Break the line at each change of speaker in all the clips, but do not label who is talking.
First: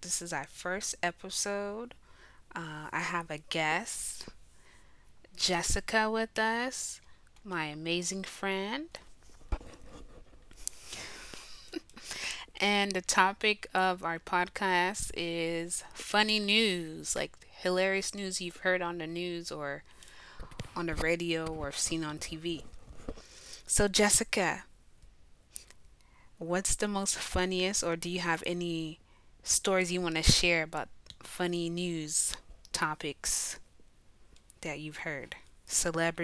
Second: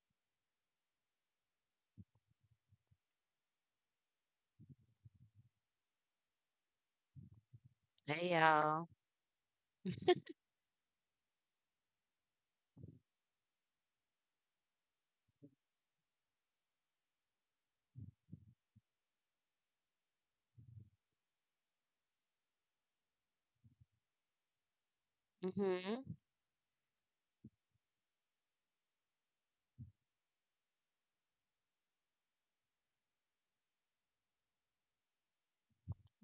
this is our first episode. I have a guest, Jessica, with us, my amazing
Hey, y'all.
friend. And the topic of our podcast is funny news, like hilarious news you've heard on the news or on the radio or seen on TV. So, Jessica,
Mhm.
what's the most funniest, or do you have any stories you want to share about funny news topics that you've heard?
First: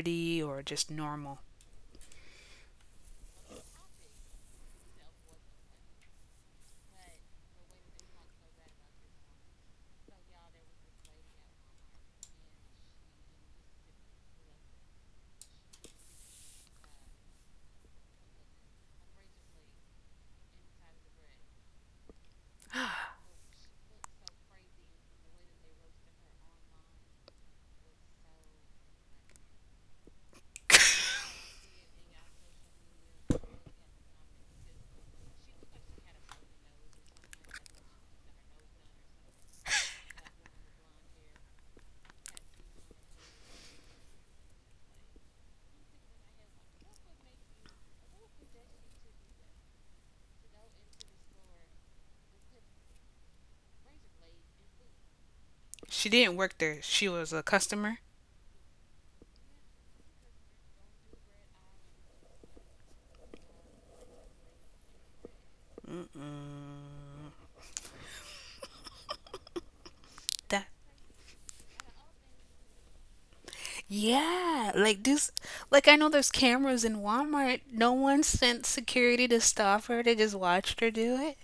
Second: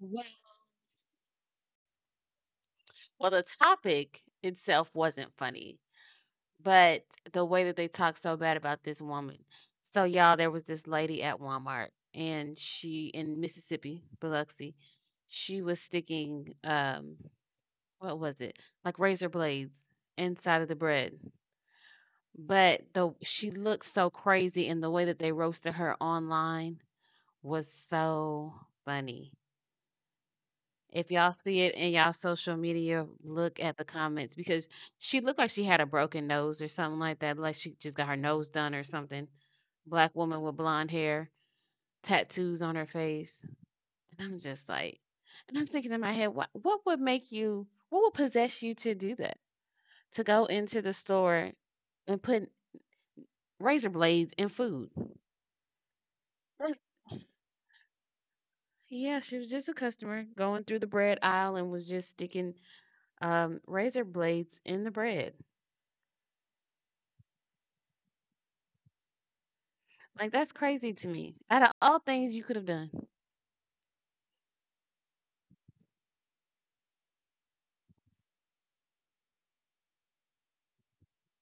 Well,
or just normal?
well, the topic itself wasn't funny, but the way that they talked so bad about this woman. So, y'all, there was this lady at Walmart, and she in Mississippi, Biloxi, she was sticking, what was it? Like razor blades inside of the bread. But the she looked so crazy, and the way that they roasted her online was so funny. If y'all see it in y'all social media, look at the comments because she looked like she had a broken nose or something like that, like she just got her nose done or something. Black woman with blonde hair, tattoos on her face. And I'm just like, and I'm thinking in my head, what would possess you to do that? To go into the store and put razor blades in food.
She didn't work there. She was a customer.
Yeah, she was just a customer going through the bread aisle and was just sticking razor blades in the bread.
Mm-mm.
Like, that's
That
crazy to me. Out of all things you could have done.
Yeah, like this. Like I know there's cameras in Walmart. No one sent security to stop her. They just watched her do it.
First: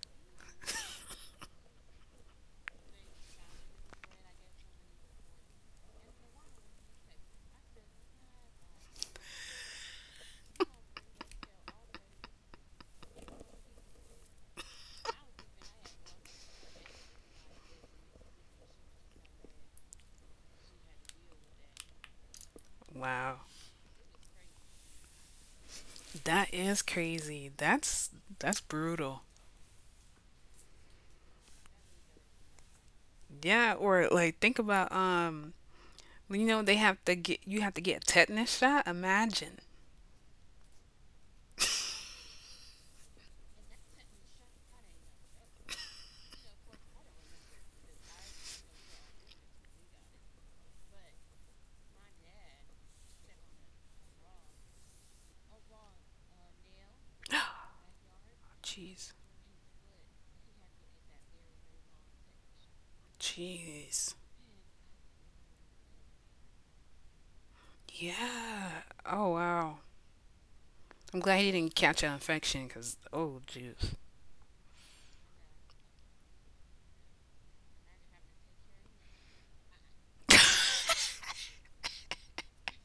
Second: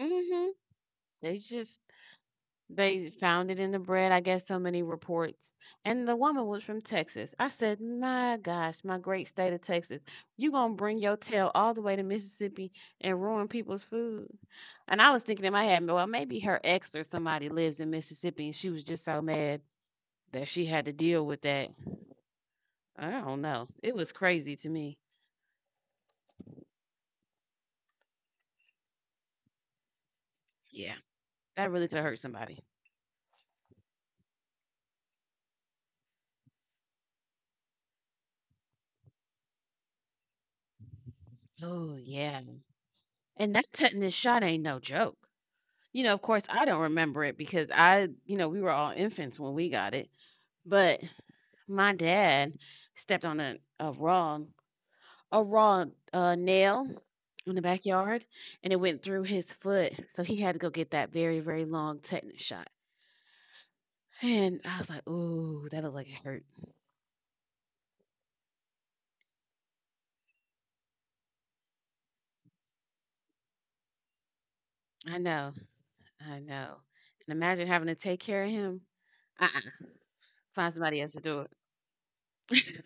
Mhm. They just they found it in the bread, I guess, so many reports. And the woman was from Texas. I said, "My gosh, my great state of Texas. You going to bring your tail all the way to Mississippi and ruin people's food?" And I was thinking in my head, well, maybe her ex or somebody lives in Mississippi and she was just so mad that she had to deal with that. I
Wow,
don't know. It was crazy to me.
that is crazy. That's brutal.
Yeah. That really could have hurt somebody.
Yeah, or like think about you know they have to get you have to get a tetanus shot. Imagine.
Oh, yeah. And that tetanus shot ain't no joke. You know, of course, I don't remember it because we were all infants when we got it. But my dad stepped on a raw nail in the backyard, and it went
Jeez.
through his foot. So he had to go get that very very long tetanus shot.
Jeez.
And I was like, "Ooh, that looked like it hurt."
Yeah. Oh wow. I'm glad he didn't catch an infection because, oh, jeez.
I know, I know. And imagine having to take care of him. Uh-uh. Find somebody else to do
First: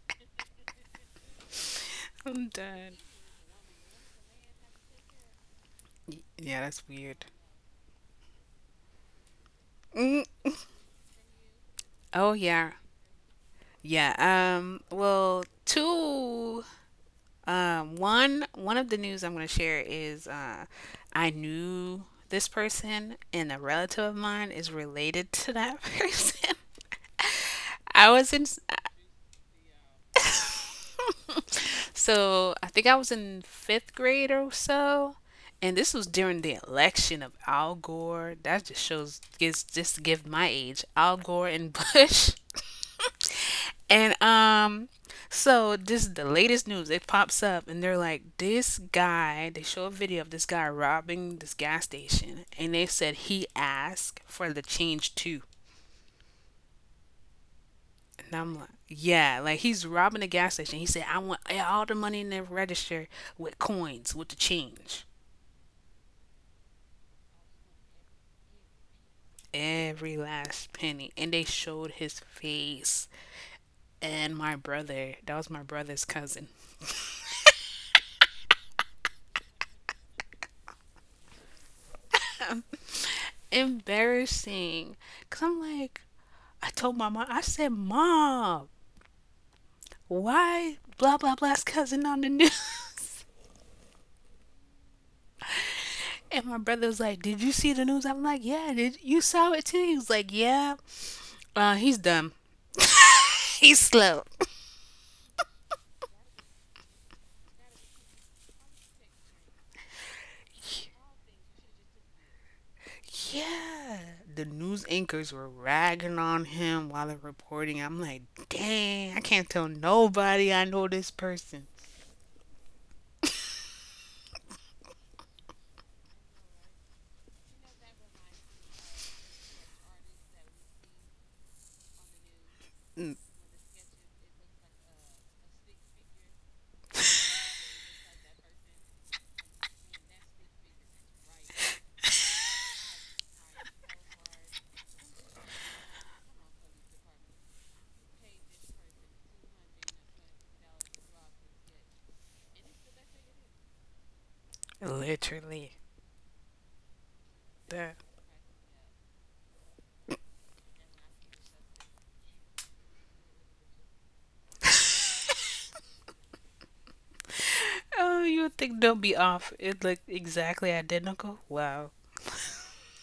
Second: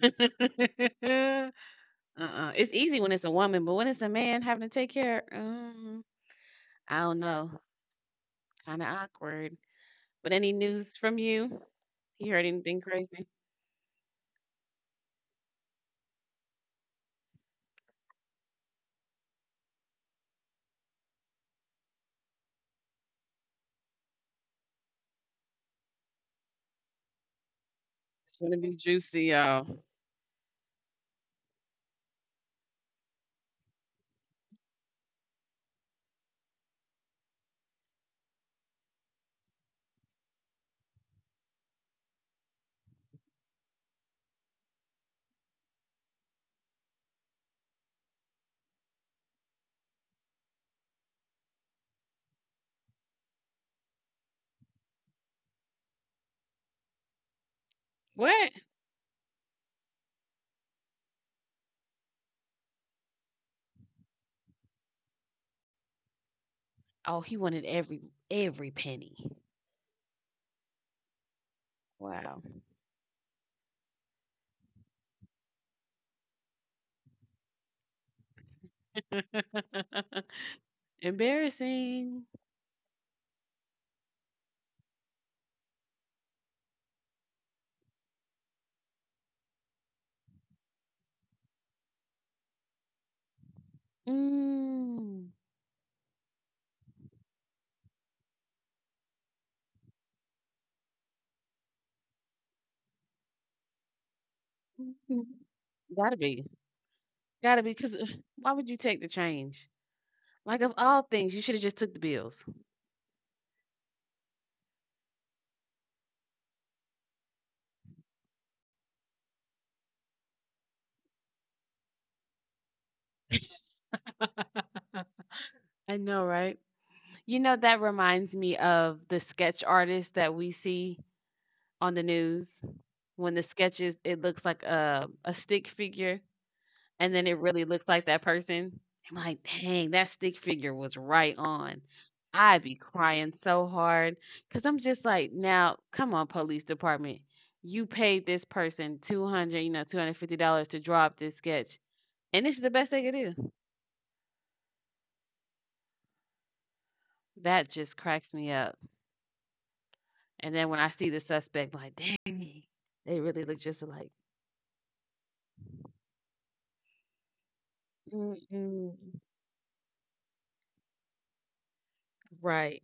it.
I'm
Uh-uh. It's
done.
easy when it's a woman, but when it's a man having to take care,
Yeah, that's
I don't
weird.
know. Kind of awkward.
Mm.
But any news from you? You
Oh,
heard
yeah.
anything crazy?
Yeah. Well, two. One of the news I'm going to share is I knew this person and a relative of mine is related to that person. I was
It's
in
gonna be juicy, y'all.
So I think I was in fifth grade or so, and this was during the election of Al Gore. That just shows gives just give my age. Al Gore and Bush. And so this is the latest news. It pops up, and they're like, "This guy." They show a video of this guy robbing this gas station, and they said he asked for the change too. And
What?
I'm like, yeah, like he's robbing a gas station. He said, I want all the money in the register with coins, with the change.
Oh, he wanted every penny.
Every last penny. And they showed his
Wow.
face. And my brother, that was my brother's cousin.
Embarrassing.
Embarrassing. Because I'm like, I told my mom, I said, Mom, why blah, blah, blah's cousin on the news?
Mm.
And my brother was like, Did you see the news? I'm like, Yeah, did you saw it too? He was like, Yeah. He's dumb. He's slow.
Gotta be. Gotta be. Cause why would you take the change? Like, of all things, you should have just took the bills.
Yeah, the news anchors were ragging on him while they're reporting. I'm like, dang, I can't tell nobody I know this person.
I know, right? You know, that reminds me of the sketch artist that we see on the news.
Mm.
When the sketches, it looks like a stick figure, and then it really looks like that person. I'm like, dang, that stick figure was right on. I'd be crying so hard because I'm just like, now, come on, police department. You paid this person 200, you know, $250 to draw up this sketch, and this is the best they could do.
Literally.
That
That.
just cracks me up. And then when I see the suspect, I'm like, dang, they really look just alike.
Oh, you would think they'll be
Mm-mm.
off. It looked exactly identical. Wow.
Right.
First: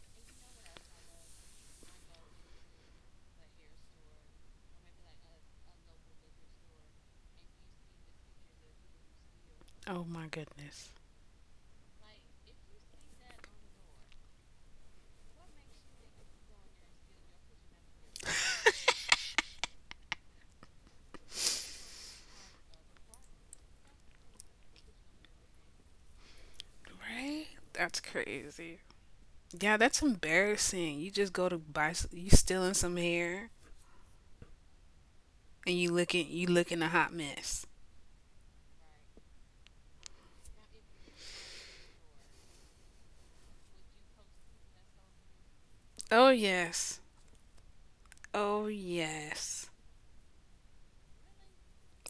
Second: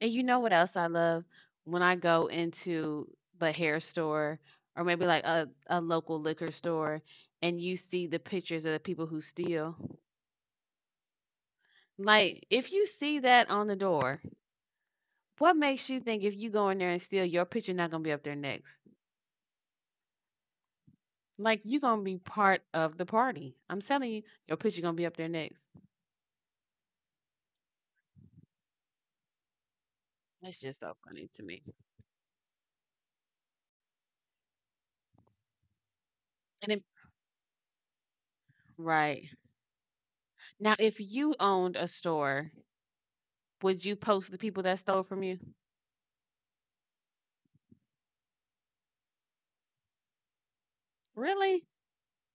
And you know what else I love? When I go into the hair store or maybe like a local liquor store and you see the pictures of the people who steal.
Oh my goodness.
Like, if you see that on the door, what makes you think if you go in there and steal, your picture not going to be up there next? Like, you're going to be part of the party. I'm telling you, your picture going to be up there next.
Right? That's crazy. Yeah, that's
That's just so
embarrassing.
funny
You
to
just
me.
go to buy, you stealing some hair, and you looking, you
And it,
looking a hot mess.
right. Now, if you owned a store, would you post the people that stole from you?
Oh yes. Oh yes.
Really?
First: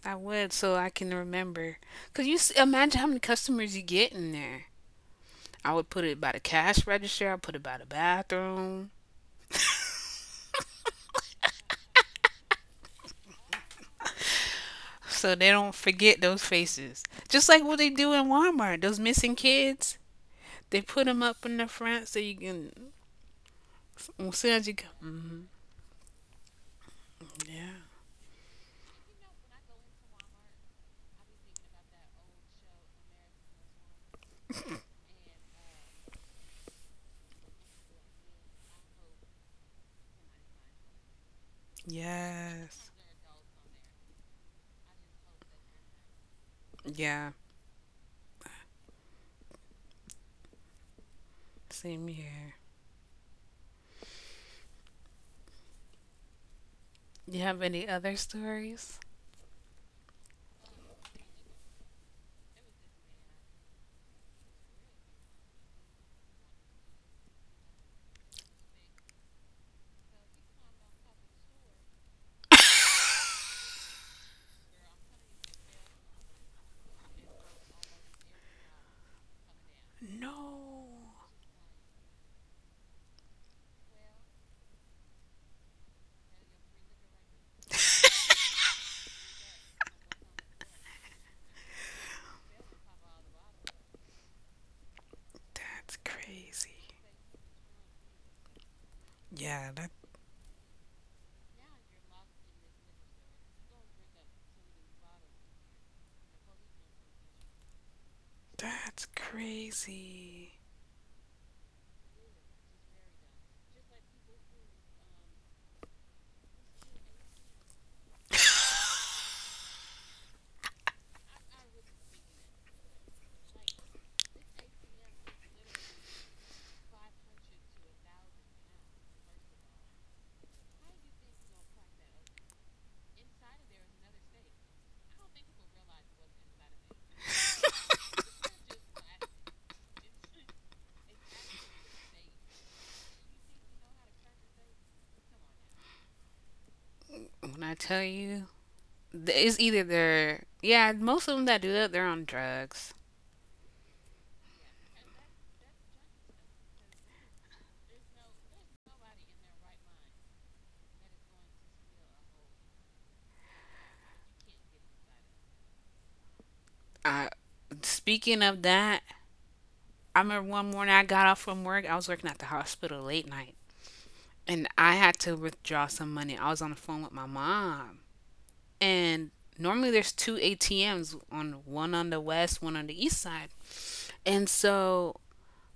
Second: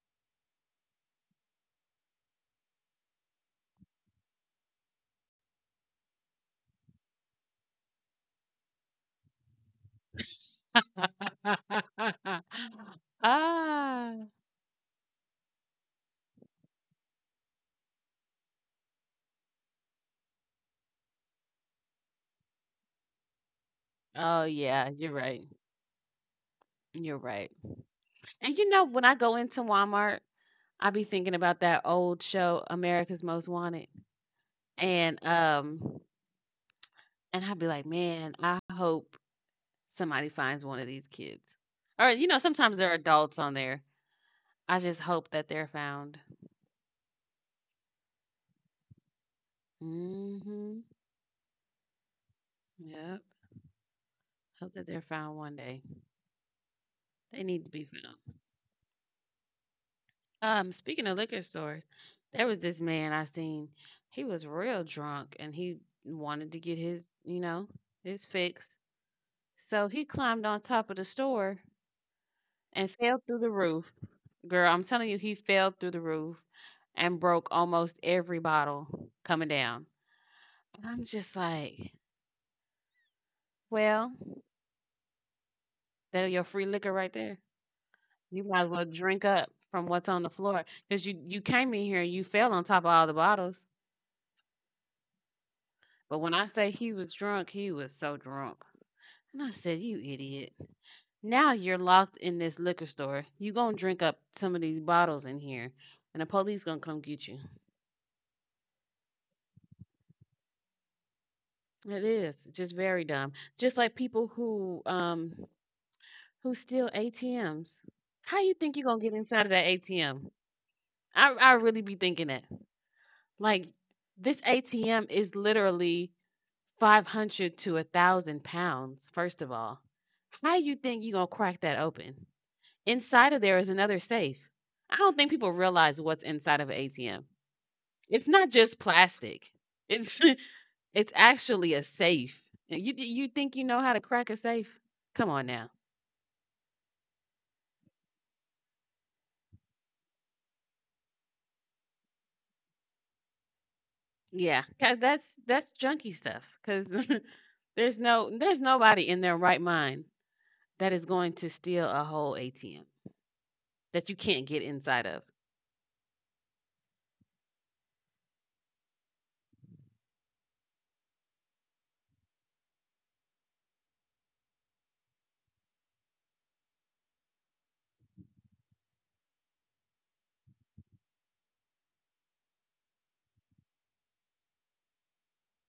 I would so I can remember. Cause you imagine how many customers you get in there. I would put it by the cash register. I put it by the bathroom,
Ah.
so they don't forget those faces. Just like what they do in Walmart, those missing kids. They put them up in the front so you can, as
Oh
soon as you come.
yeah, you're
Mm,
right. You're right.
yeah.
And you know, when I go into Walmart, I be thinking about that old show, America's Most Wanted. And um and I'd be like, man, I hope somebody finds one of these kids. Or you know, sometimes
Yes.
there are adults on there. I just hope that they're found.
Yeah.
Mm-hmm.
Same here.
Yep. Hope that they're found one day.
You
They
have
need to be
any other
found.
stories?
Speaking of liquor stores, there was this man I seen. He was real drunk, and he wanted to get his, you know, his fix. So he climbed on top of the store and fell through the roof. Girl, I'm telling you, he fell through the roof and broke almost every bottle coming down.
No.
I'm just like, well, there your free liquor right there. You might as well drink up from what's on the floor because you came in here and you fell on top of all the bottles.
That's
But when I say
crazy.
he was drunk, he was so drunk. And I
Yeah.
said,
That
"You idiot. Now you're locked in this liquor store. You gonna drink up some of these bottles in here, and the police gonna come get you."
that's crazy.
It is just very dumb. Just like people who steal ATMs. How you think you gonna get inside of that ATM? I really be thinking that. Like, this ATM is literally 500 to 1,000 pounds, first of all. How you think you gonna crack that open? Inside of there is another safe. I don't think people realize what's inside of an ATM. It's not just plastic. It's it's actually a safe. You think you know how to crack a safe? Come on now.
When I tell you, it's either they're yeah, most of them that do that they're on drugs.
Yeah, 'cause that's junky stuff. Cause there's no there's nobody in their right mind that is going to steal a whole ATM that you can't get inside of.
Uh, Speaking of that, I remember one morning I got off from work. I was working at the hospital late night, and I had to withdraw some money. I was on the phone with my mom, and normally there's two ATMs, on one on the west, one on the east side, and so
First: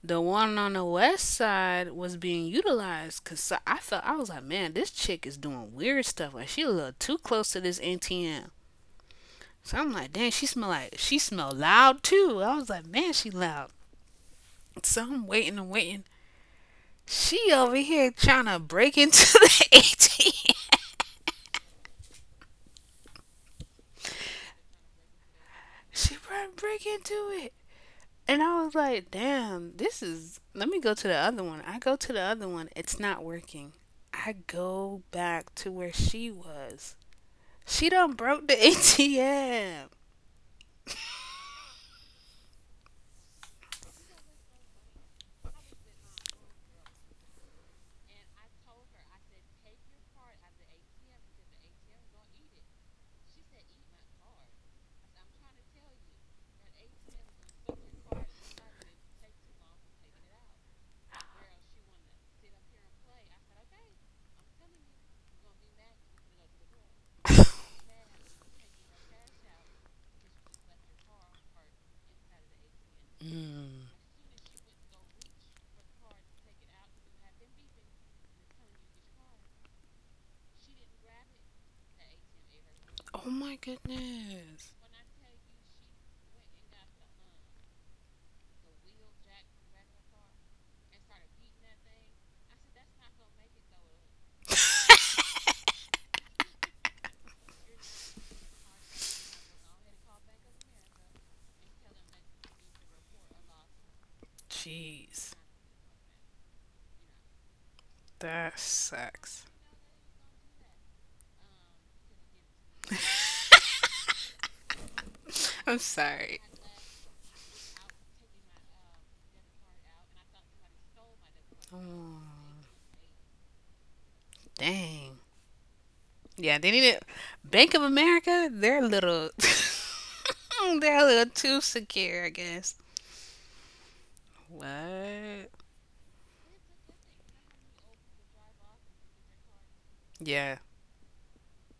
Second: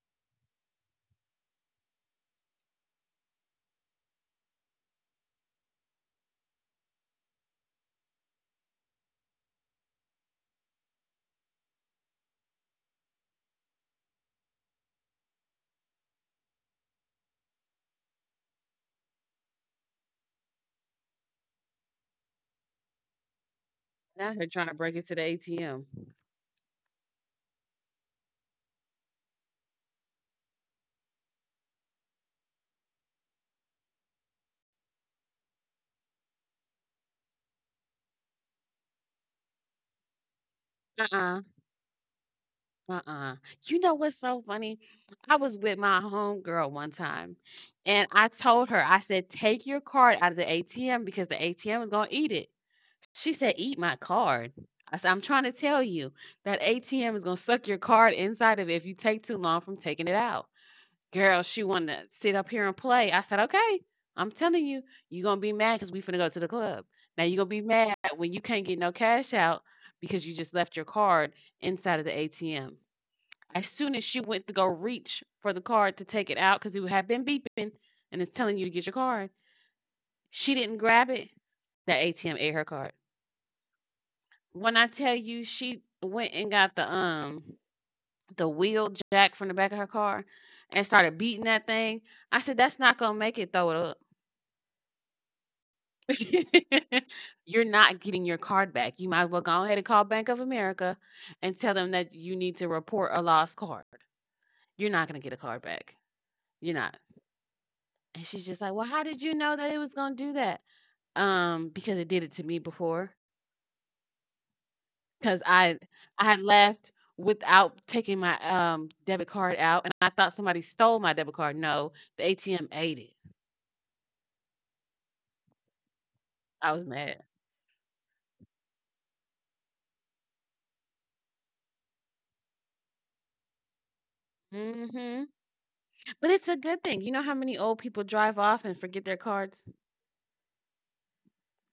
the one on the west side was being utilized because I felt I was like, man, this chick is doing weird stuff. Like she a little too close to this ATM. So I'm like, dang, she smell like she smell loud too. I was like, man, she loud. So I'm waiting and waiting. She over here trying to break into the ATM.
Not her trying to break into the ATM.
She trying to break into it. And I was like, damn, this is. Let me go to the other one. I go to the other one. It's not working. I go back to where she was. She done broke the ATM.
Uh. Uh-uh. You know what's so funny? I was with my homegirl one time, and I told her, I said, "Take your card out of the ATM because the ATM is gonna eat it." She said, "Eat my card." I said, "I'm trying to tell you that ATM is gonna suck your card inside of it if you take too long from taking it out." Girl, she wanted to sit up here and play. I said, "Okay, I'm telling you, you're gonna be mad because we finna go to the club. Now you're gonna be mad when you can't get no cash out because you just left your card inside of the ATM." As soon as she went to go reach for the card to take it out, because it had been beeping and it's telling you to get your card, she didn't grab it. That ATM ate her card.
Oh my goodness.
When I tell you, she went and got the wheel jack from the back of her car and started beating that thing. I said, "That's not gonna make it. Throw it up. You're not getting your card back. You might as well go ahead and call Bank of America and tell them that you need to report a lost card. You're not gonna
Jeez,
get a card back. You're not." And she's
that
just like, "Well, how did you
sucks.
know that it was gonna do that?" Because it did it to me before. Because
I'm
I
sorry.
had left without taking my debit card out, and I thought somebody stole my debit card. No,
Oh,
the ATM ate it.
dang. Yeah, they
I
need
was
it.
mad.
Bank of America, they're a little too secure, I guess.
Hmm.
What?
But it's a good thing. You know how many old people drive off and forget their cards?
Yeah.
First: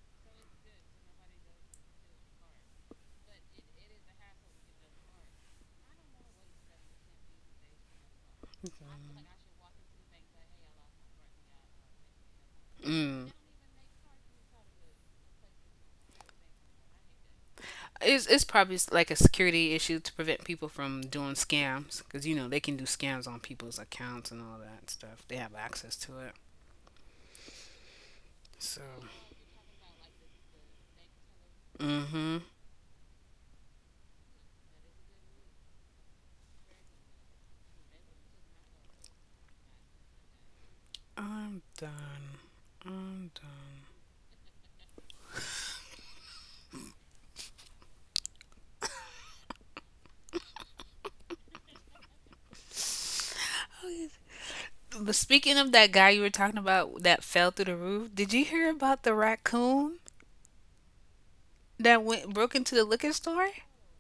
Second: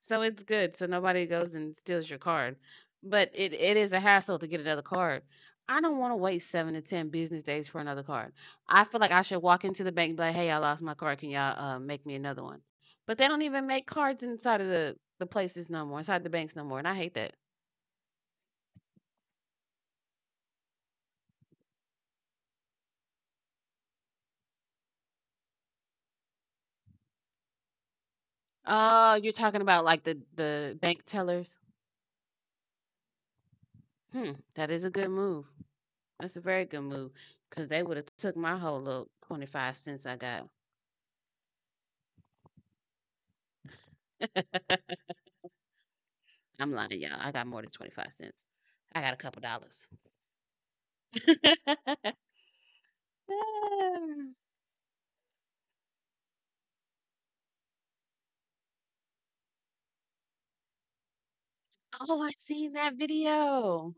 So it's good, so nobody goes and steals your card, but it is a hassle to get another card. I don't wanna wait 7 to 10 business days for another card. I feel like I should walk into the bank and be like, "Hey, I lost my card. Can y'all, make me another one?" But they
Mm.
don't even make cards inside of the places no more, inside the banks no more, and I hate that.
It's probably like a security issue to prevent people from doing scams because you know they can do scams on people's accounts and all that stuff. They have access to it. So,
Oh, you're talking about, like, the bank tellers?
mm-hmm.
Hmm, that is a good move. That's a very good move, 'cause they would've took my whole little 25 cents I got.
I'm done. I'm done.
I'm lying, y'all. I got more than 25 cents. I got a couple dollars.
Okay. But speaking of that guy you were talking about that fell through the roof, did you hear about the raccoon that
Oh,
went
I
broke into
seen
the
that
liquor store?
video.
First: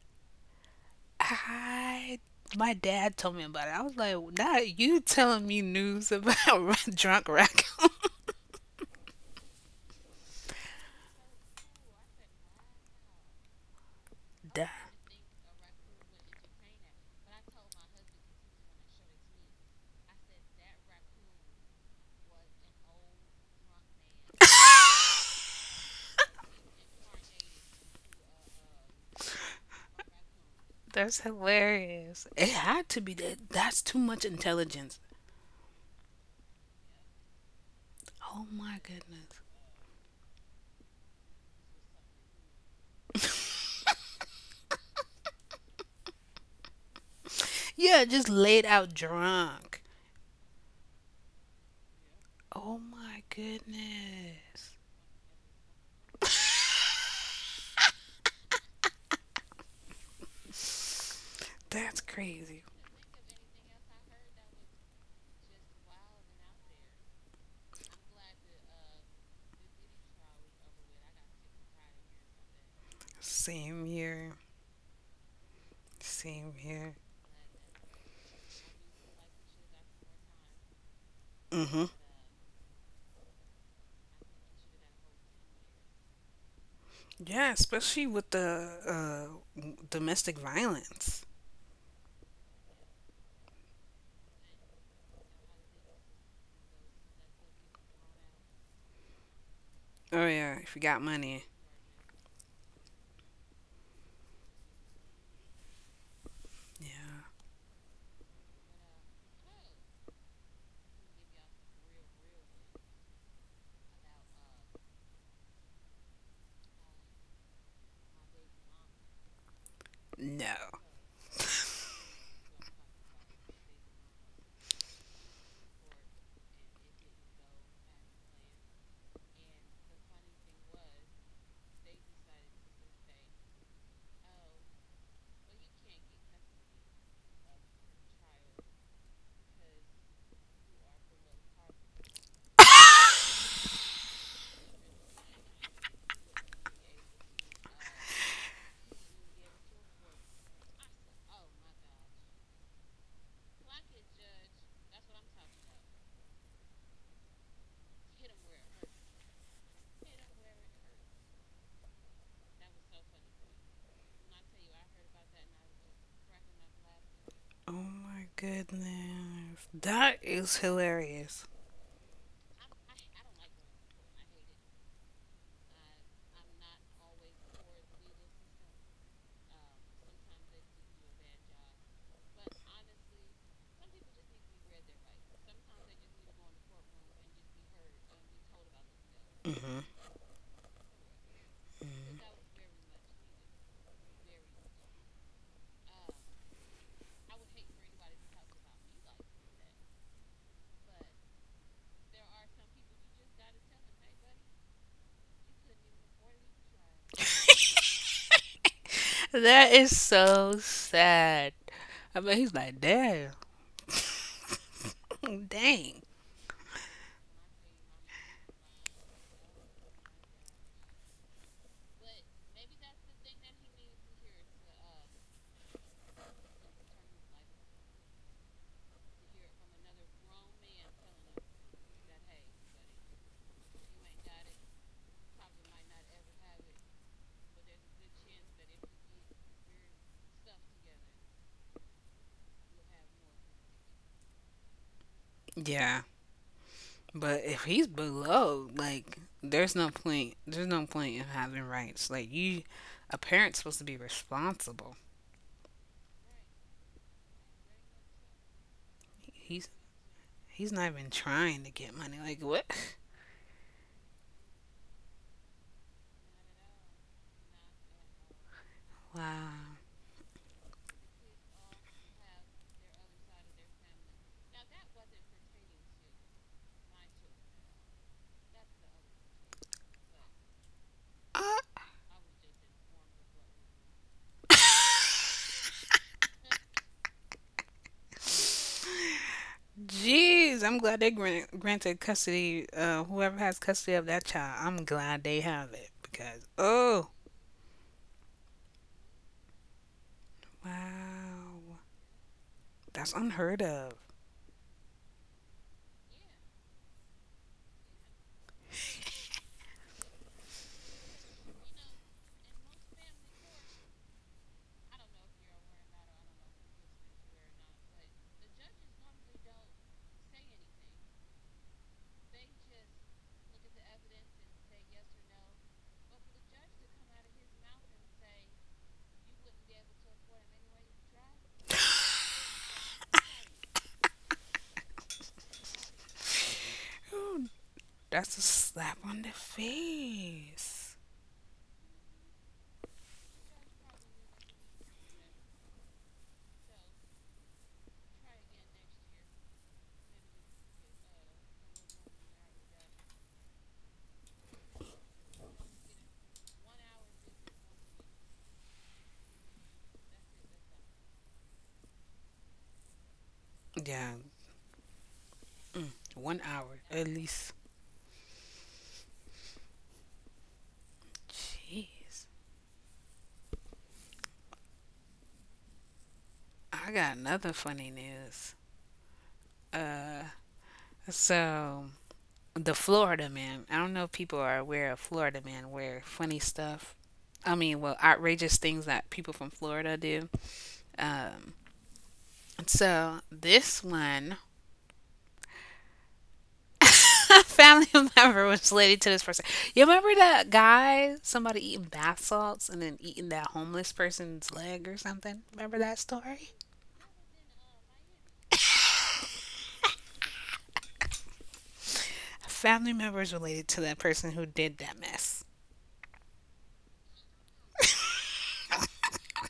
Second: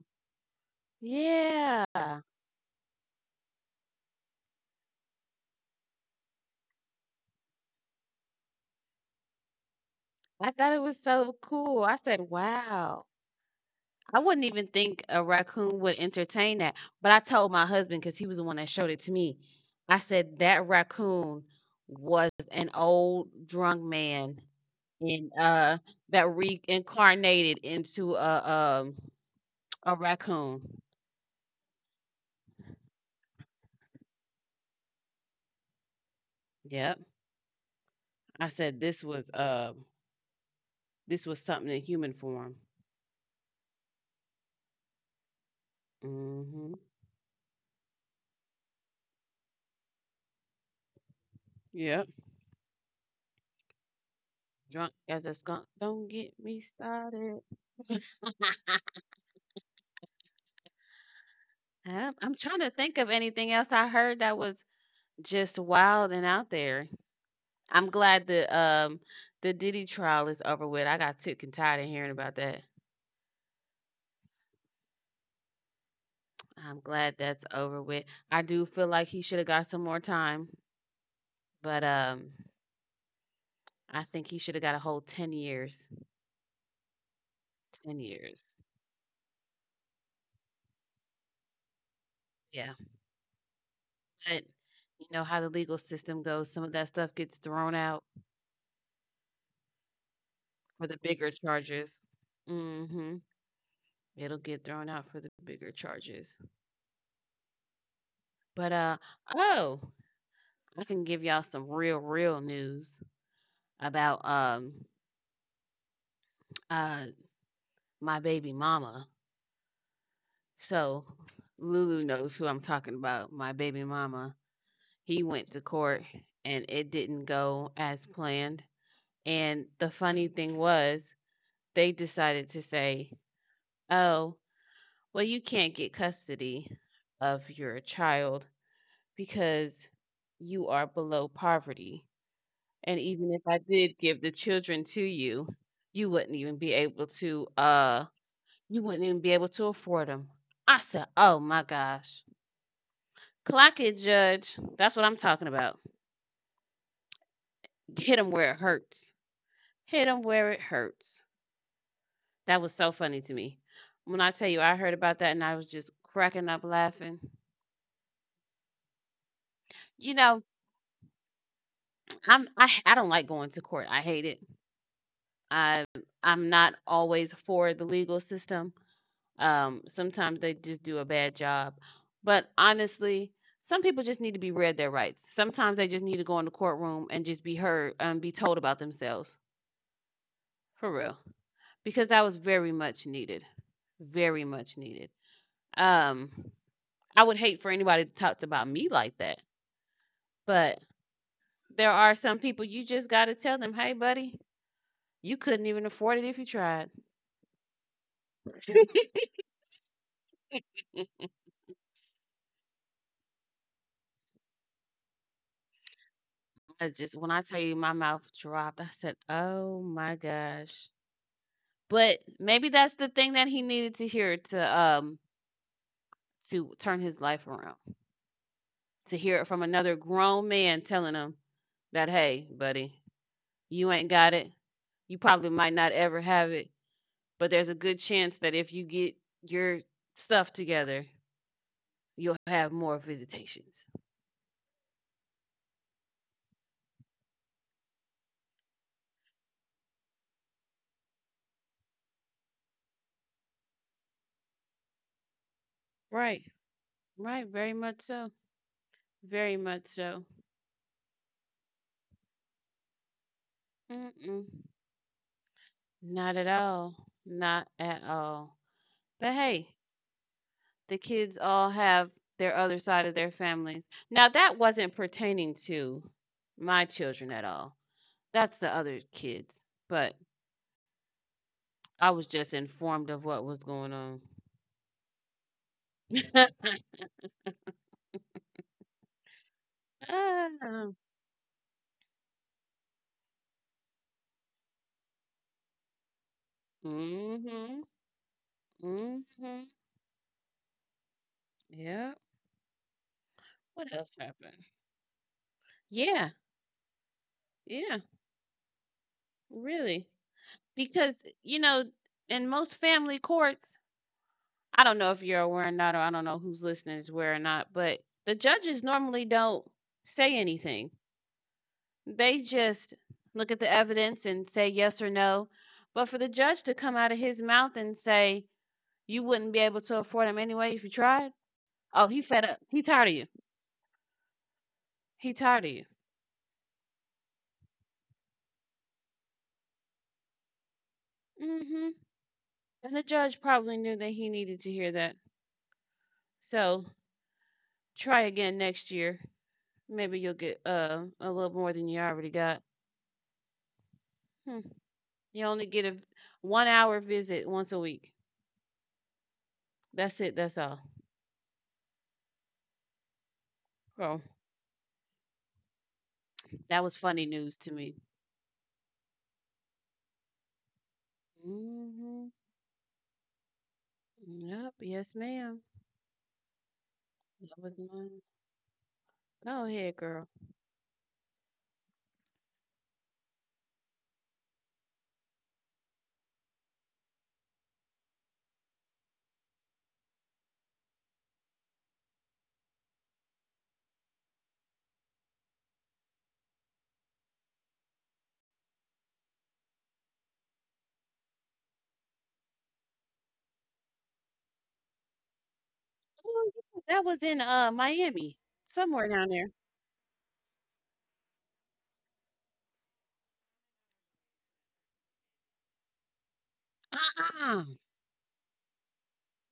Yeah.
I
I
My dad told me about it. I was like, "Nah, you telling me news about drunk raccoon?"
thought it was so cool. I said, wow. I wouldn't
Duh.
even think a raccoon would entertain that. But I told my husband because he was the one that showed it to me. I said, that raccoon was an old drunk man and that reincarnated into a raccoon.
That's hilarious. It had to be that. That's too much intelligence.
Yep.
Oh
I said,
my goodness.
this was something in human form. Mm-hmm.
Yeah, just laid out drunk.
Yep.
Oh my goodness.
Drunk as a skunk. Don't get me started.
That's
I'm trying
crazy.
to think of anything else I heard that was just wild and out there. I'm glad the Diddy trial is over with. I got sick and tired of hearing about that.
Same here. Same
I'm
here.
glad that's over with. I do feel like he should have got some more time, but
Mhm.
I think he should have got a whole 10 years.
Yeah,
10
especially with
years.
the domestic violence.
Yeah, but you know how the legal system goes. Some of that stuff gets thrown out
Oh yeah, if you
for the
got
bigger
money.
charges. Mm-hmm. It'll get thrown out for the bigger charges.
Yeah.
But oh, I can give y'all some real real news about uh my baby mama.
No.
So Lulu knows who I'm talking about. My baby mama. He went to court and it didn't go as planned. And the funny thing was, they decided to say, "Oh, well, you can't get custody of your child because you are below poverty. And even if I did give the children to you, you wouldn't even be able to you wouldn't even be able to afford them." I said, "Oh my gosh. Clock it, judge. That's what I'm talking about. Hit 'em where it hurts. Hit 'em where it hurts." That was so funny to me. When I tell you I heard about that and I was just cracking up laughing.
Oh my goodness.
You
That
know,
is hilarious.
I'm I am I don't like going to court, I hate it. i I'm not always for the legal system, sometimes they just do a bad job, but honestly, some people just need to be read their rights. Sometimes they just need to go in the courtroom and just be heard and be told about themselves,
Mhm.
for real, because that was very much needed, very much needed. Um, I would hate for anybody to talk about me like that, but there are some people you just gotta tell them, "Hey, buddy, you couldn't even afford it if you tried."
That is so sad. I mean, he's like, damn, dang,
I just when I tell you my mouth dropped, I said, "Oh my gosh." But maybe that's the thing that he needed to hear to turn his life around. To hear it from another grown man telling him that, "Hey, buddy, you ain't got it. You probably might not ever have it, but there's a good chance that if you get your stuff together, you'll have more visitations."
yeah. But if he's below, like, there's no point. There's no point in having rights. Like, you, a parent's supposed to be responsible.
Right. Right, very much so. Very
He's
much so.
he's not even trying to get money. Like, what?
Mm-mm. Not at all. Not at all. But
Wow.
hey, the kids all have their other side of their families. Now, that wasn't pertaining to my children at all. That's the other kids. But
Ah,
I was just informed of what was going on.
jeez, I'm
Mm-hmm.
glad they granted custody. Whoever has custody of that child, I'm glad they have it because oh
Mm-hmm.
wow,
Yeah.
that's unheard
What
of.
else happened? Yeah. Yeah. Really. Because, you know, in most family courts, I don't know if you're aware or not, or I don't know who's listening is aware or not, but the judges normally don't say anything. They just look at the evidence and say yes or no. But for the judge to come out of his mouth and say, you wouldn't be able to afford him anyway if you tried, oh, he fed up. He tired of you. He tired of you.
That's a slap on the face.
Mm hmm And the judge probably knew that he needed to hear that. So try again next year. Maybe you'll get a little more than you already got. Hmm. You only get a 1 hour visit once a week. That's it. That's all.
Yeah,
So
1 hour
that was
at
funny
least.
news to me. Hmm.
Jeez.
Yep. Yes, ma'am.
I got
That
another
was
funny
my.
news.
Go ahead,
Uh,
girl.
so the Florida man. I don't know if people are aware of Florida man, where funny stuff. I mean, well, outrageous things that people from Florida do. Um, so this one family member was related to this person. You remember that guy, somebody eating bath salts and then eating that homeless person's leg or something? Remember that
Oh
story?
yeah, that was in Miami, somewhere down there.
A family member is related to that person who did that mess.
Uh-uh.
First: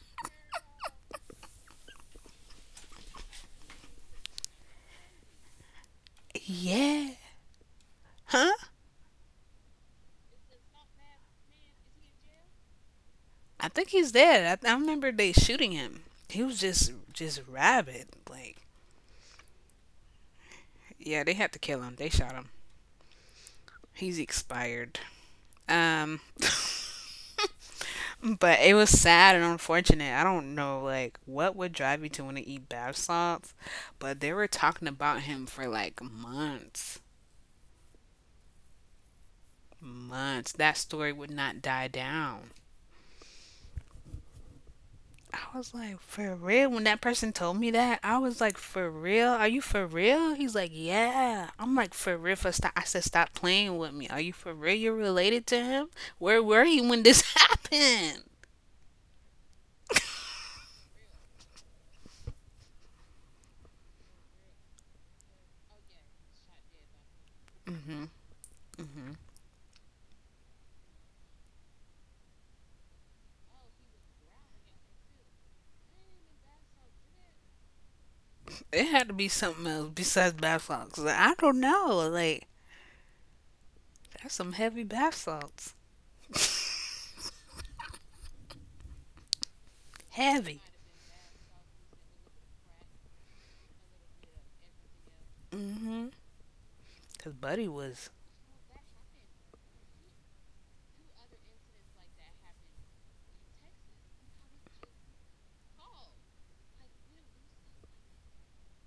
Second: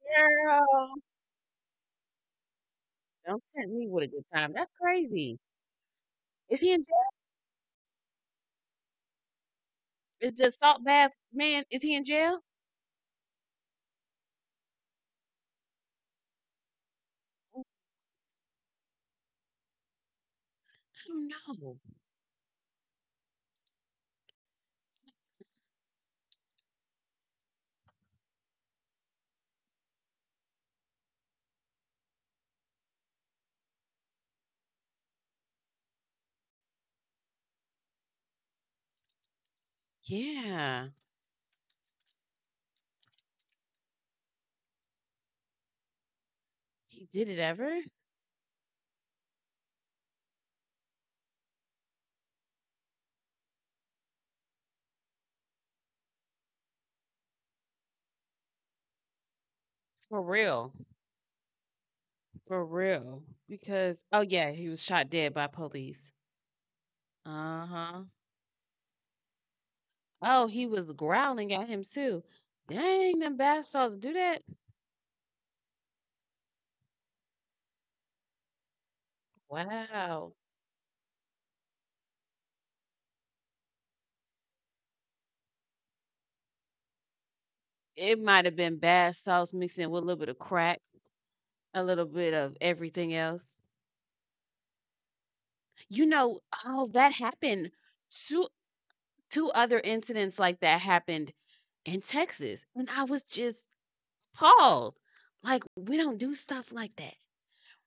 Girl, don't tempt me with a good time. That's crazy. Is he in
Yeah.
jail?
Huh?
Is the salt bath man? Is he in jail?
I think he's dead. I remember they shooting him. He was just rabid. Like,
I
yeah, they had to
don't
kill
know.
him. They shot him. He's expired. Um, but it was sad and unfortunate. I don't know, like, what would drive you to want to eat bath salts, but they were talking about him for like months, months. That story
Yeah,
would not die down. I was like, for real? When that person
he
told me
did it
that, I
ever
was like, for real? Are you for real? He's like, yeah. I'm like, for real? For stop. I said, stop playing with me. Are you for real? You're related to him? Where were you when this happened?
for real. For real. Because oh yeah, he was shot dead by police.
Hmm. Hmm.
Uh-huh. Oh, he was growling at him too. Dang, them bath salts do that?
It had to be something else besides bath salts, 'cause I don't
Wow.
know. Like, that's some heavy bath salts.
It might have been bath
Heavy.
salts mixed in with a little bit of crack, a little bit of everything else.
Mm-hmm. Because
You
Buddy
know,
was,
oh, that happened. Two Two other incidents like that happened in Texas. And I was just appalled. Like, we don't do stuff like that.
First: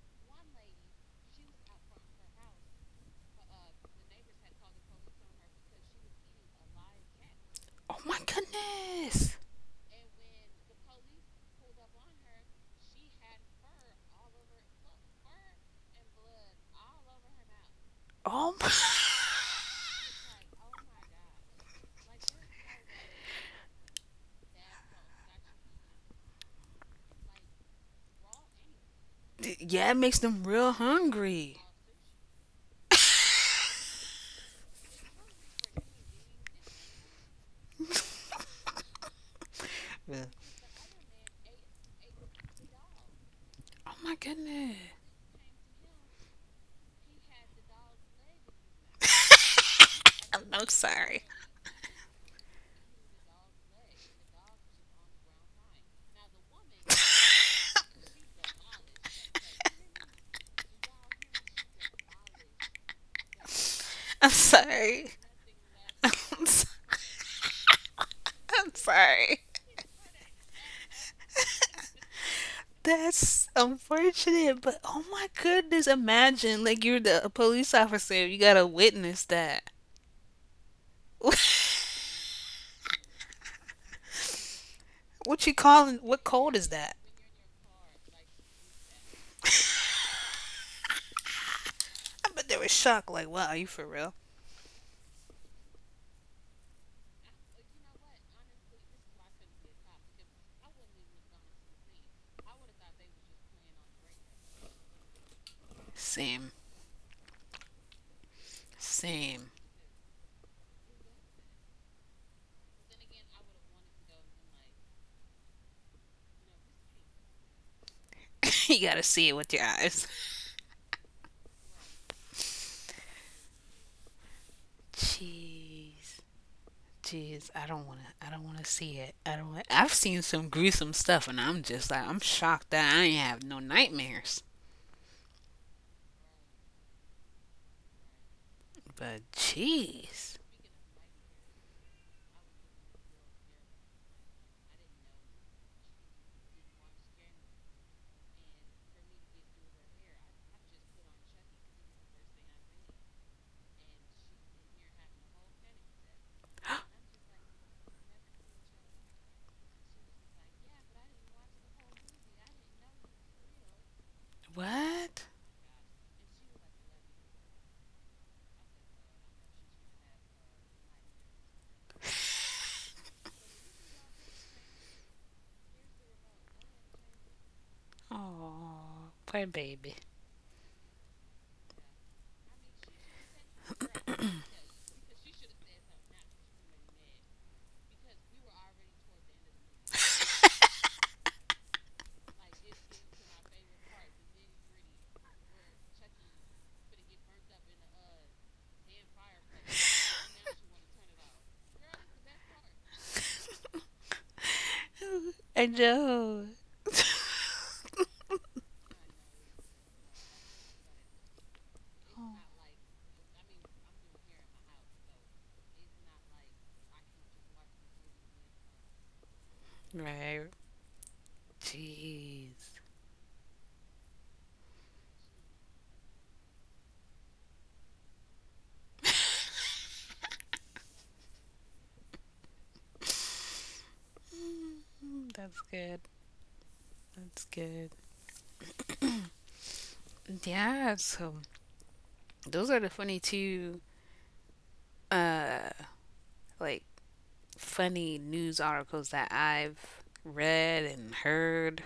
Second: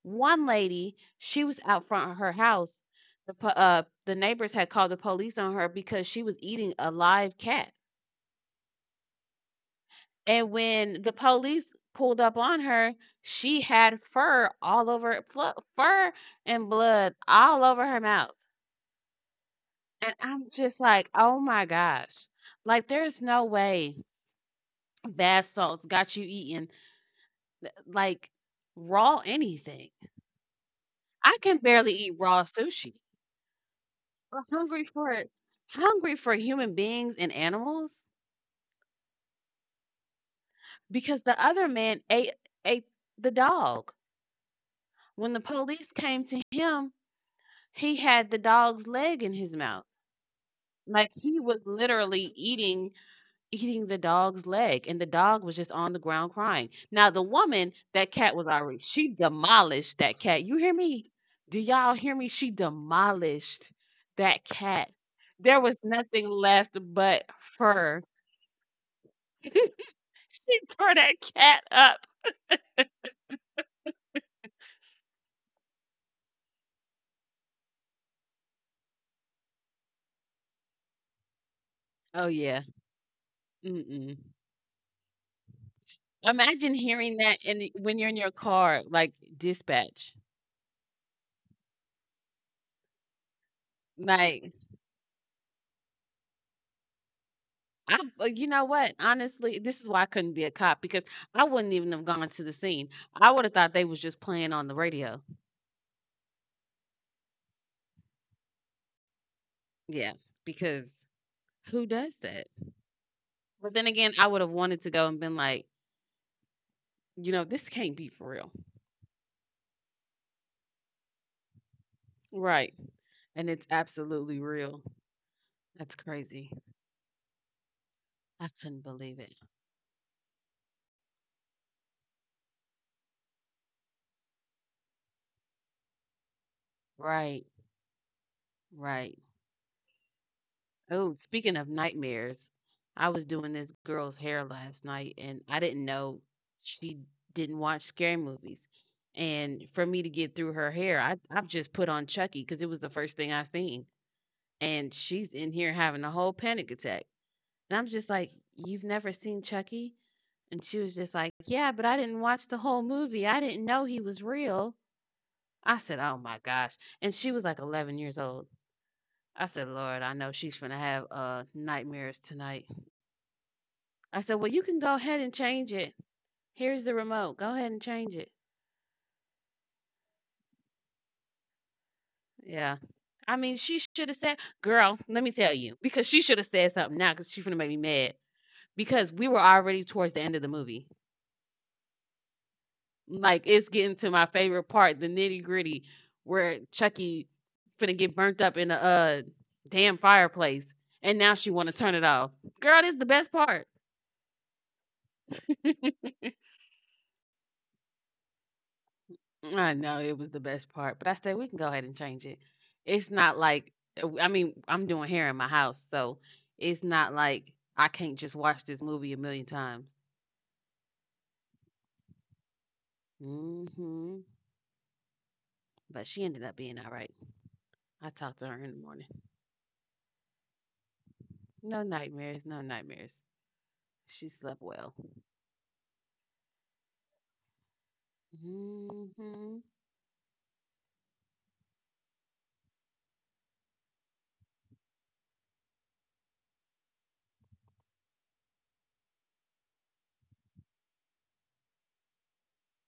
One lady, she was out front of her house. The the neighbors had called the police on her because she was eating a live cat.
oh my goodness.
And when the police pulled up on her, she had fur all over fur and blood all over her mouth.
Oh my.
And I'm just like, "Oh my gosh. Like there's no way bath salts got you eating like raw anything."
Yeah, it makes them
I can
real
barely eat raw
hungry.
sushi. We're hungry for it. Hungry for human beings and animals
Yeah.
because the other man ate ate the dog.
Oh my
When the
goodness.
police came to him, he had the dog's leg in his mouth. Like
I'm
he
so
was
sorry.
literally eating the dog's leg and the dog was just on the ground crying. Now the woman, that cat was already she demolished that cat. You hear me? Do y'all hear me? She demolished that cat.
I'm
There was
sorry.
nothing left but
I'm so-
fur.
I'm sorry.
She tore that cat up.
That's unfortunate, but oh my goodness, imagine like you're the a police officer, you gotta witness that.
Oh, yeah. Mm-mm.
What you
Imagine
calling?
hearing
What
that
cold is
in
that?
when you're in your car, like, dispatch.
I bet they were shocked. Like, wow, are you
Like,
for real?
I you know what? Honestly, this is why I couldn't be a cop because I wouldn't even have gone to the scene. I would have thought they was just playing on the radio.
Same,
Yeah,
same.
because who does that? But then again, I would have wanted to go and been like, you know, this can't be for real.
You gotta see it with your eyes.
Right. And it's absolutely real. That's crazy.
Jeez,
I
jeez. I
couldn't
don't wanna.
believe
I
it.
don't wanna see it. I don't. Wanna, I've seen some gruesome stuff, and I'm just like, I'm shocked that I ain't have no nightmares.
Right. Right.
But
Oh,
jeez,
speaking of nightmares, I was doing this girl's hair last night and I didn't know she didn't watch scary movies. And for me to get through her hair, I've just put on Chucky because it was the first thing I seen. And she's in here having a whole panic attack. And I'm just like, "You've never seen Chucky?" And she was just like, "Yeah, but I didn't watch the whole movie. I didn't know he was real." I said, "Oh
what?
my gosh." And she was like 11 years old. I said, "Lord, I know she's going to have nightmares tonight." I said, "Well, you can go ahead and change it. Here's the remote. Go ahead and change it."
Oh, poor baby.
Yeah. I mean, she should have said, girl, let me tell you, because she should have said something now because she's going to make me mad because we were already towards the end of the movie. Like, it's getting to my favorite part, the nitty gritty, where Chucky finna get burnt up in a damn fireplace. And now she want to turn it off. Girl, this is the best part.
I know.
I know it was the best part, but I said we can go ahead and change it. It's not
Oh.
like I mean, I'm doing hair in my house, so it's not like I can't just watch this movie a million times.
Right. Jeez.
Mhm. But she ended up being all right. I talked to her in the morning. No nightmares, no nightmares. She slept well.
Mm, that's good. That's good.
Mhm.
Yeah, so those are the funny two uh like funny news articles that I've read and heard.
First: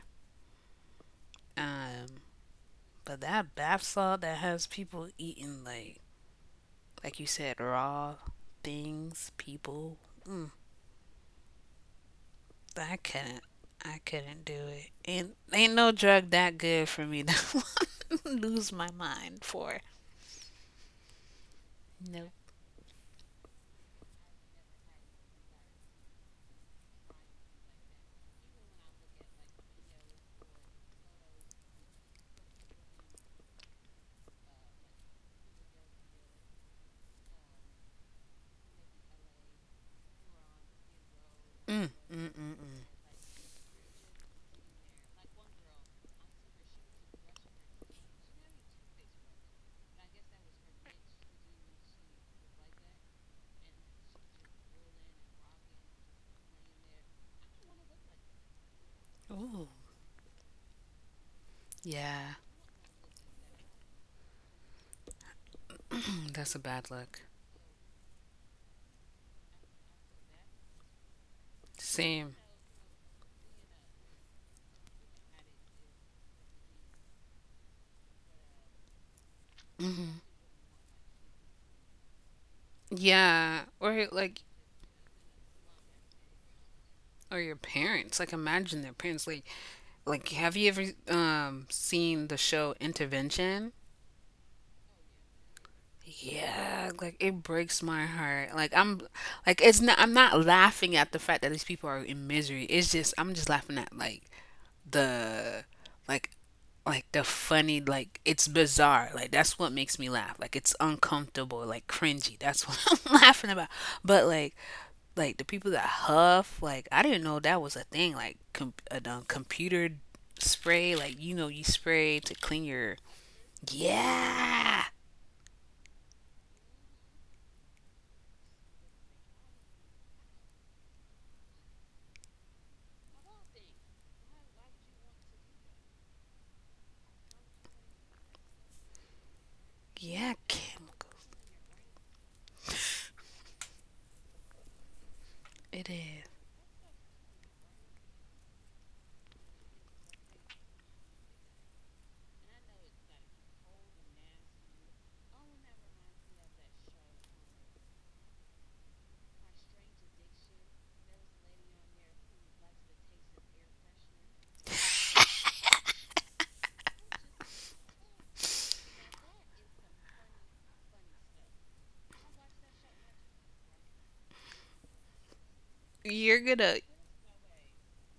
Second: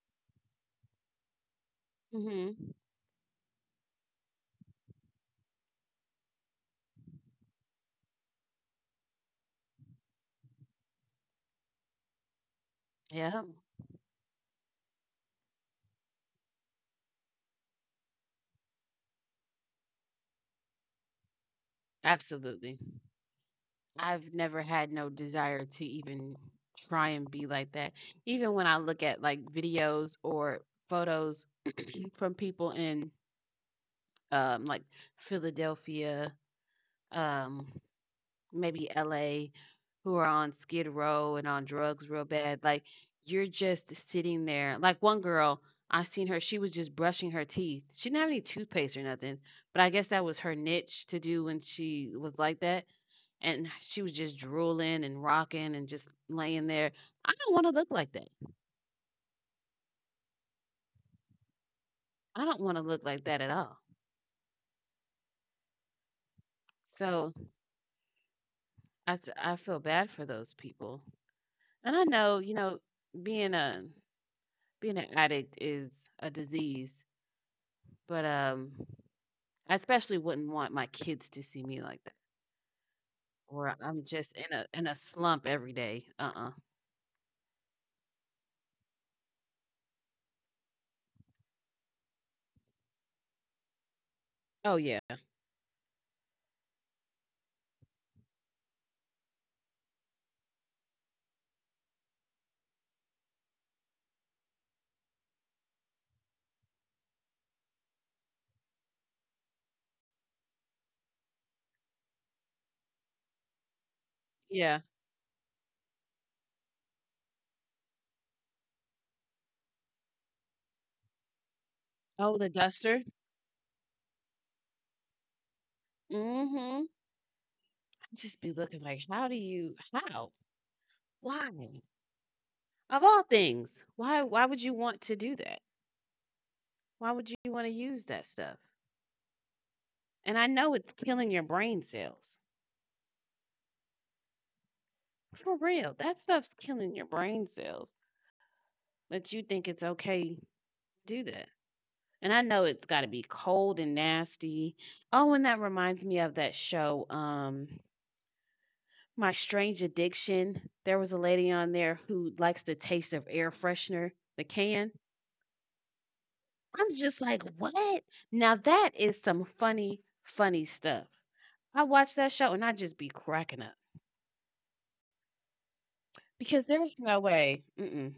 Um
Mhm.
but that bath salt that has people eating like you said, raw things, people. Mm, I couldn't
Yeah,
I couldn't do it. And ain't no drug that good for me to lose my mind for. Nope.
absolutely. I've never had no desire to even try and be like that. Even when I look at like videos or photos from people in like Philadelphia, um, maybe LA, who are on Skid Row and on
Mm, mm,
drugs real
mm,
bad.
mm.
Like you're just sitting there. Like one girl, I seen her. She was just brushing her teeth. She didn't have any toothpaste or nothing, but I guess that was her niche to do when she was like that. And she was just drooling and rocking and just laying there. I don't want to look like that.
Ooh. Yeah.
I don't want to look like that at all.
That's a bad look.
So I feel bad for those people. And I
Same.
know, you know, being a being an addict is a disease, but I especially
Hmm.
wouldn't want my kids to see me like that.
Yeah,
Or I'm
or
just
like
in a slump every day. Uh-uh.
or your parents. Like imagine their parents like have you ever seen the show Intervention?
Oh yeah.
Yeah, like it breaks my heart. Like I'm like it's not I'm not laughing at the fact that these people are in misery. It's just I'm just laughing at like the like like the funny like it's bizarre like that's what makes me laugh like it's uncomfortable like cringy that's what I'm laughing about but
Yeah.
like the people that huff like I didn't know that was a thing like a computer spray like you know you spray to
Oh, the
clean your
duster.
yeah
Mm-hmm. I'd just be looking like, how do you how? Why? Of all things, why would you want to do that? Why would you want to use that stuff?
yeah
And I know it's
chemicals
killing your brain cells. For
it
real, that
is.
stuff's killing your brain cells. But you think it's okay to do that. And I know it's got to be cold and nasty. Oh, and that reminds me of that show, My Strange Addiction. There was a lady on there who likes the taste of air freshener, the can. I'm just like, what? Now that is some funny, funny stuff. I watch that show and I just be cracking up
you're
because
gonna
there's no way. Mm-mm.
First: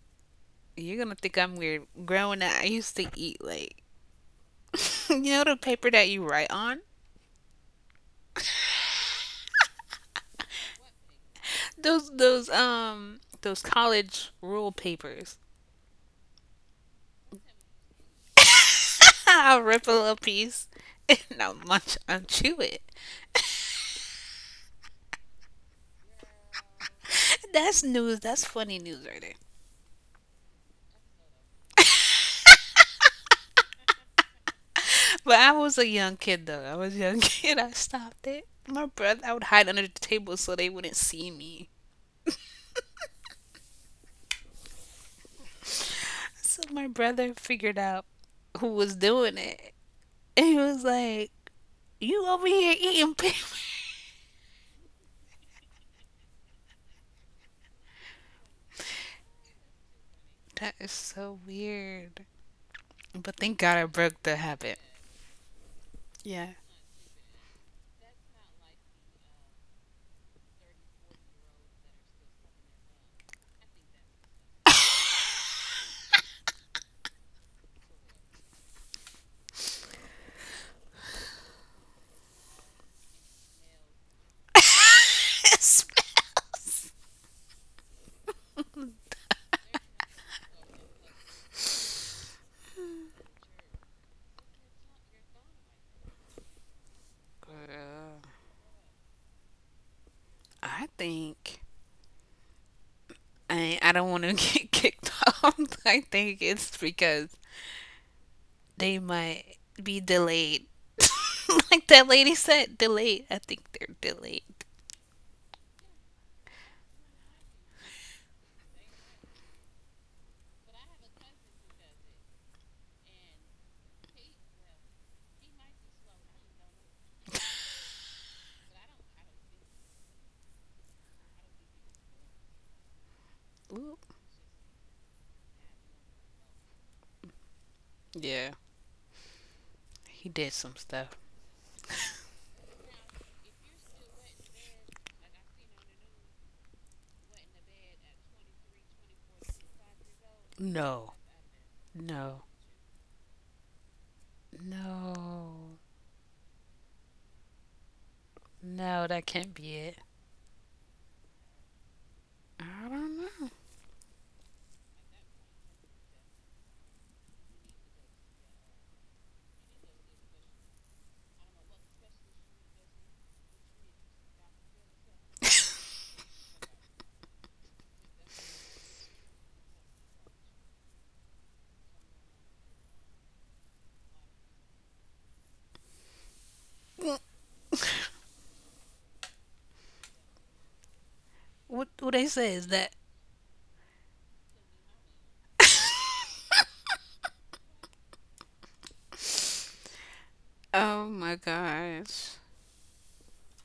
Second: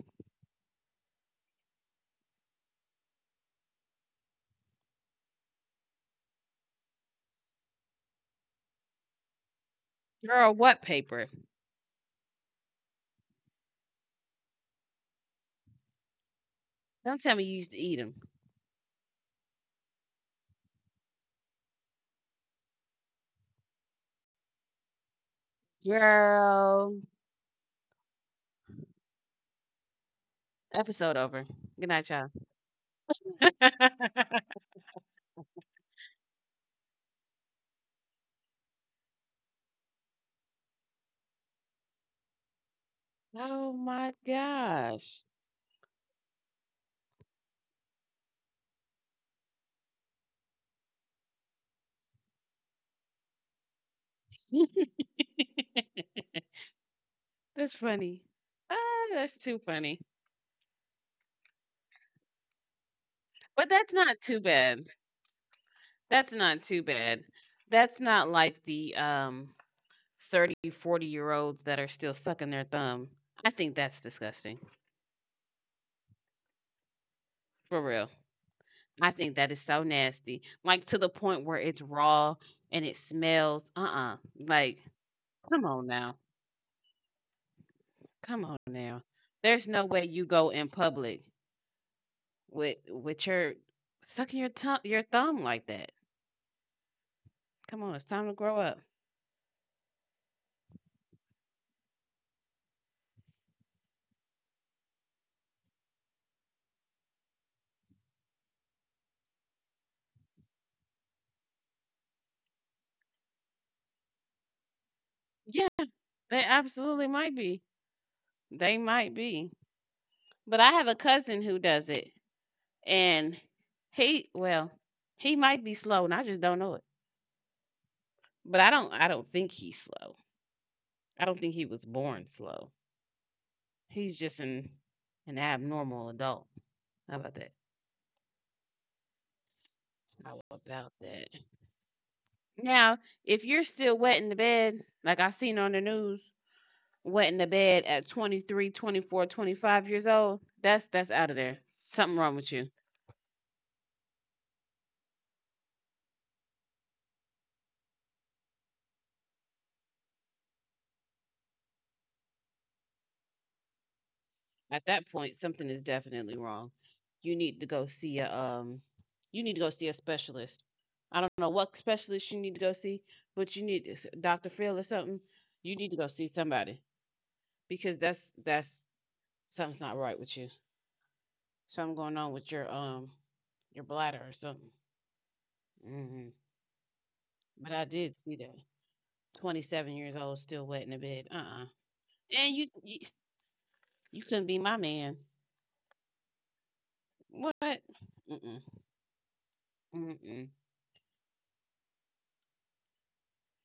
you're gonna think I'm weird growing up I used to eat like you know the paper that you write on,
Girl, what paper?
those those college rule papers.
Don't tell me you used to eat them.
I'll rip a little piece and I'll munch and chew it.
Girl,
That's funny news right there.
episode over. Good night, y'all.
But I was a young kid though. I was a young kid. I stopped it. My brother, I would hide under the table so they wouldn't see me.
Oh my gosh.
So my brother figured out who was doing it, and he was like, "You over here eating paper?
That's funny. Ah, that's too funny.
That is so weird." But thank God
But
I
that's
broke
not
the
too
habit.
bad. That's
Yeah.
not too bad. That's not like the 30, 40 olds that are still sucking their thumb. I think that's disgusting. For real. I think that is so nasty. Like to the point where it's raw and it smells. Uh-uh. Like,
It
come on now.
smells.
Come on now. There's no way you go in public with your sucking your tongue your thumb like that. Come on, it's
Girl.
time to grow up.
I think I don't want to get kicked off. I think it's because they might be delayed. Like that lady said, delayed. I think they're delayed.
Yeah, they absolutely might be. They might be. But I have a cousin who does it, and he well, he might be slow, and I just don't know it. But I don't think he's slow. I don't think he was born slow.
Ooh.
He's just an abnormal adult. How about that?
Yeah. He
How
did some
about
stuff.
that? Now, if you're still wet in the bed, like I seen on the news, went to bed at 23, 24, 25 old, that's
No,
out of there. Something wrong
no,
with you.
no, no. That can't be it. I don't know.
At that point, something is definitely wrong. You need to go see a you need to go see a specialist. I don't know what specialist you need to go see, but you need Dr. Phil or something. You need to go see somebody because that's something's not right with you. Something going on with your bladder or something. Hmm.
What
But I did see that. 27 years old, still wet in the bed. Uh-uh.
what they say
And
is that
you you couldn't be my man. What? Mm-mm, mm-mm.
oh my gosh.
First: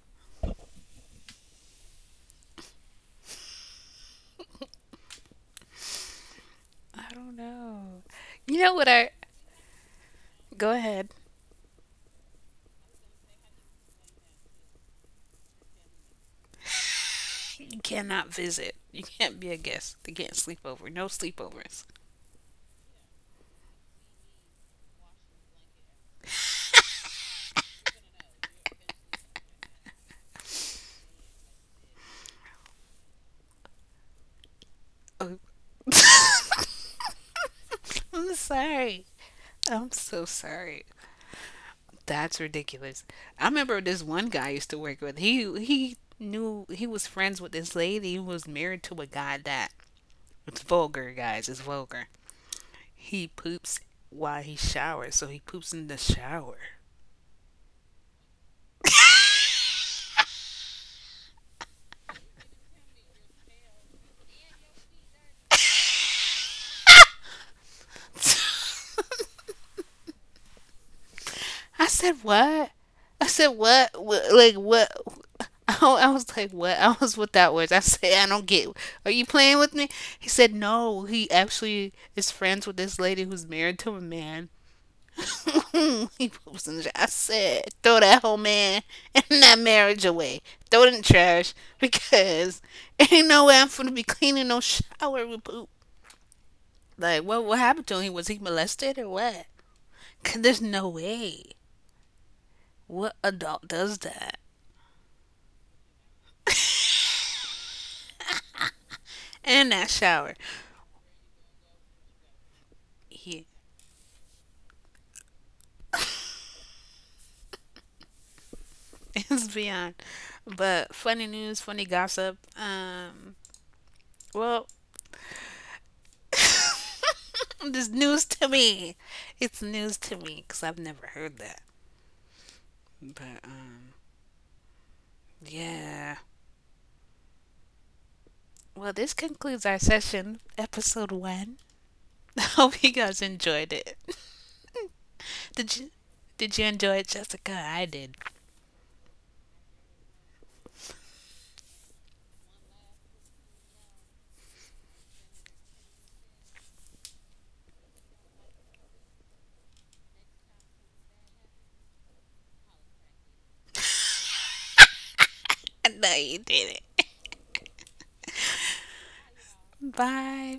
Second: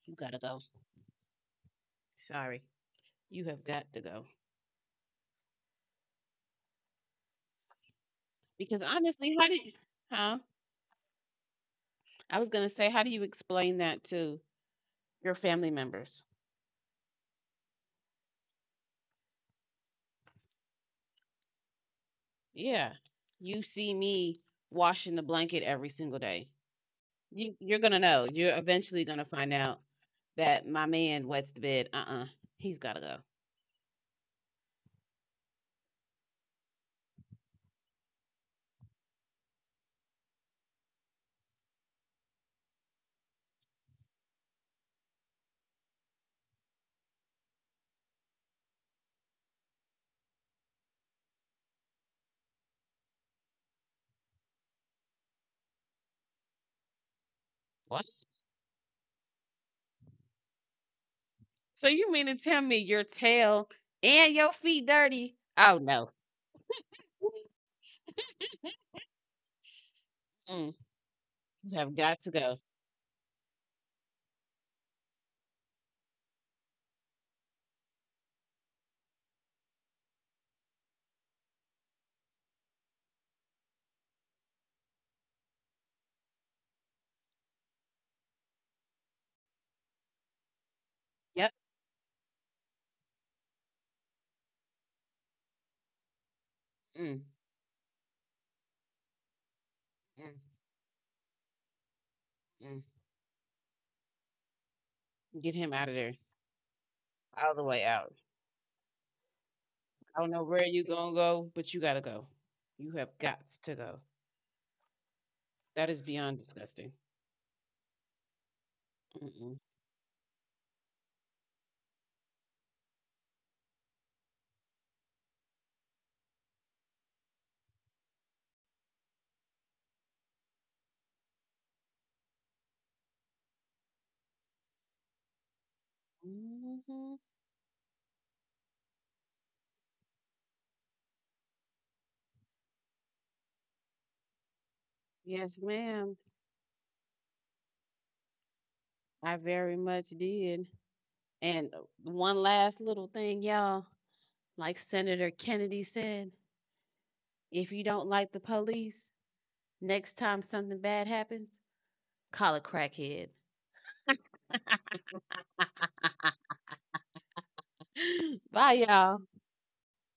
You gotta go. Sorry, you have got to go.
I don't know. You know
Because
what I
honestly, how did? Huh?
go ahead.
I was gonna say, how do you explain that to your family members?
You cannot visit. You can't be a guest. They can't sleep over. No sleepovers.
Yeah, you see me washing the blanket every single day. You're gonna know. You're eventually gonna find out that my man wets the bed. Uh-uh, he's gotta go.
Oh. I'm sorry. I'm so sorry. That's ridiculous. I remember this one guy I used to work with. He knew he was friends with this lady who was married to a guy that it's vulgar, guys. It's vulgar. He poops while he showers, so he poops in the shower.
What? So you mean to tell me your tail and your feet dirty? Oh no, Mm, you
I
have
said
got to go.
what? I said what? What like what? I was like, what? I was without words. I said, I don't get. Are you playing with me? He said, no. He actually is friends with this lady who's married to a man he wasn't. I said, throw that whole man and that marriage away. Throw it in the trash
Yep.
because ain't no way I'm finna be cleaning no shower with poop. Like,
Mm,
what happened to him? Was he molested or what? 'Cause
mm,
there's no way.
mm.
What adult does that?
Get him out of there, all the way out.
And that
I
shower.
don't know where you gonna go, but you gotta go. You have
Yeah,
got to go. That is beyond disgusting.
it's
Mm-mm.
beyond. But funny news, funny gossip. Well, this news to me. It's news to me because I've never heard that. But yeah.
Hmm.
Well, this concludes our session, episode 1. I hope you guys enjoyed it.
Yes,
Did you
ma'am.
did you enjoy it, Jessica? I did.
I very much did. And one last little thing, y'all. Like Senator Kennedy said, if you don't like the police, next time something bad happens, call a crackhead.
I know you did it.
Bye, y'all.
Bye.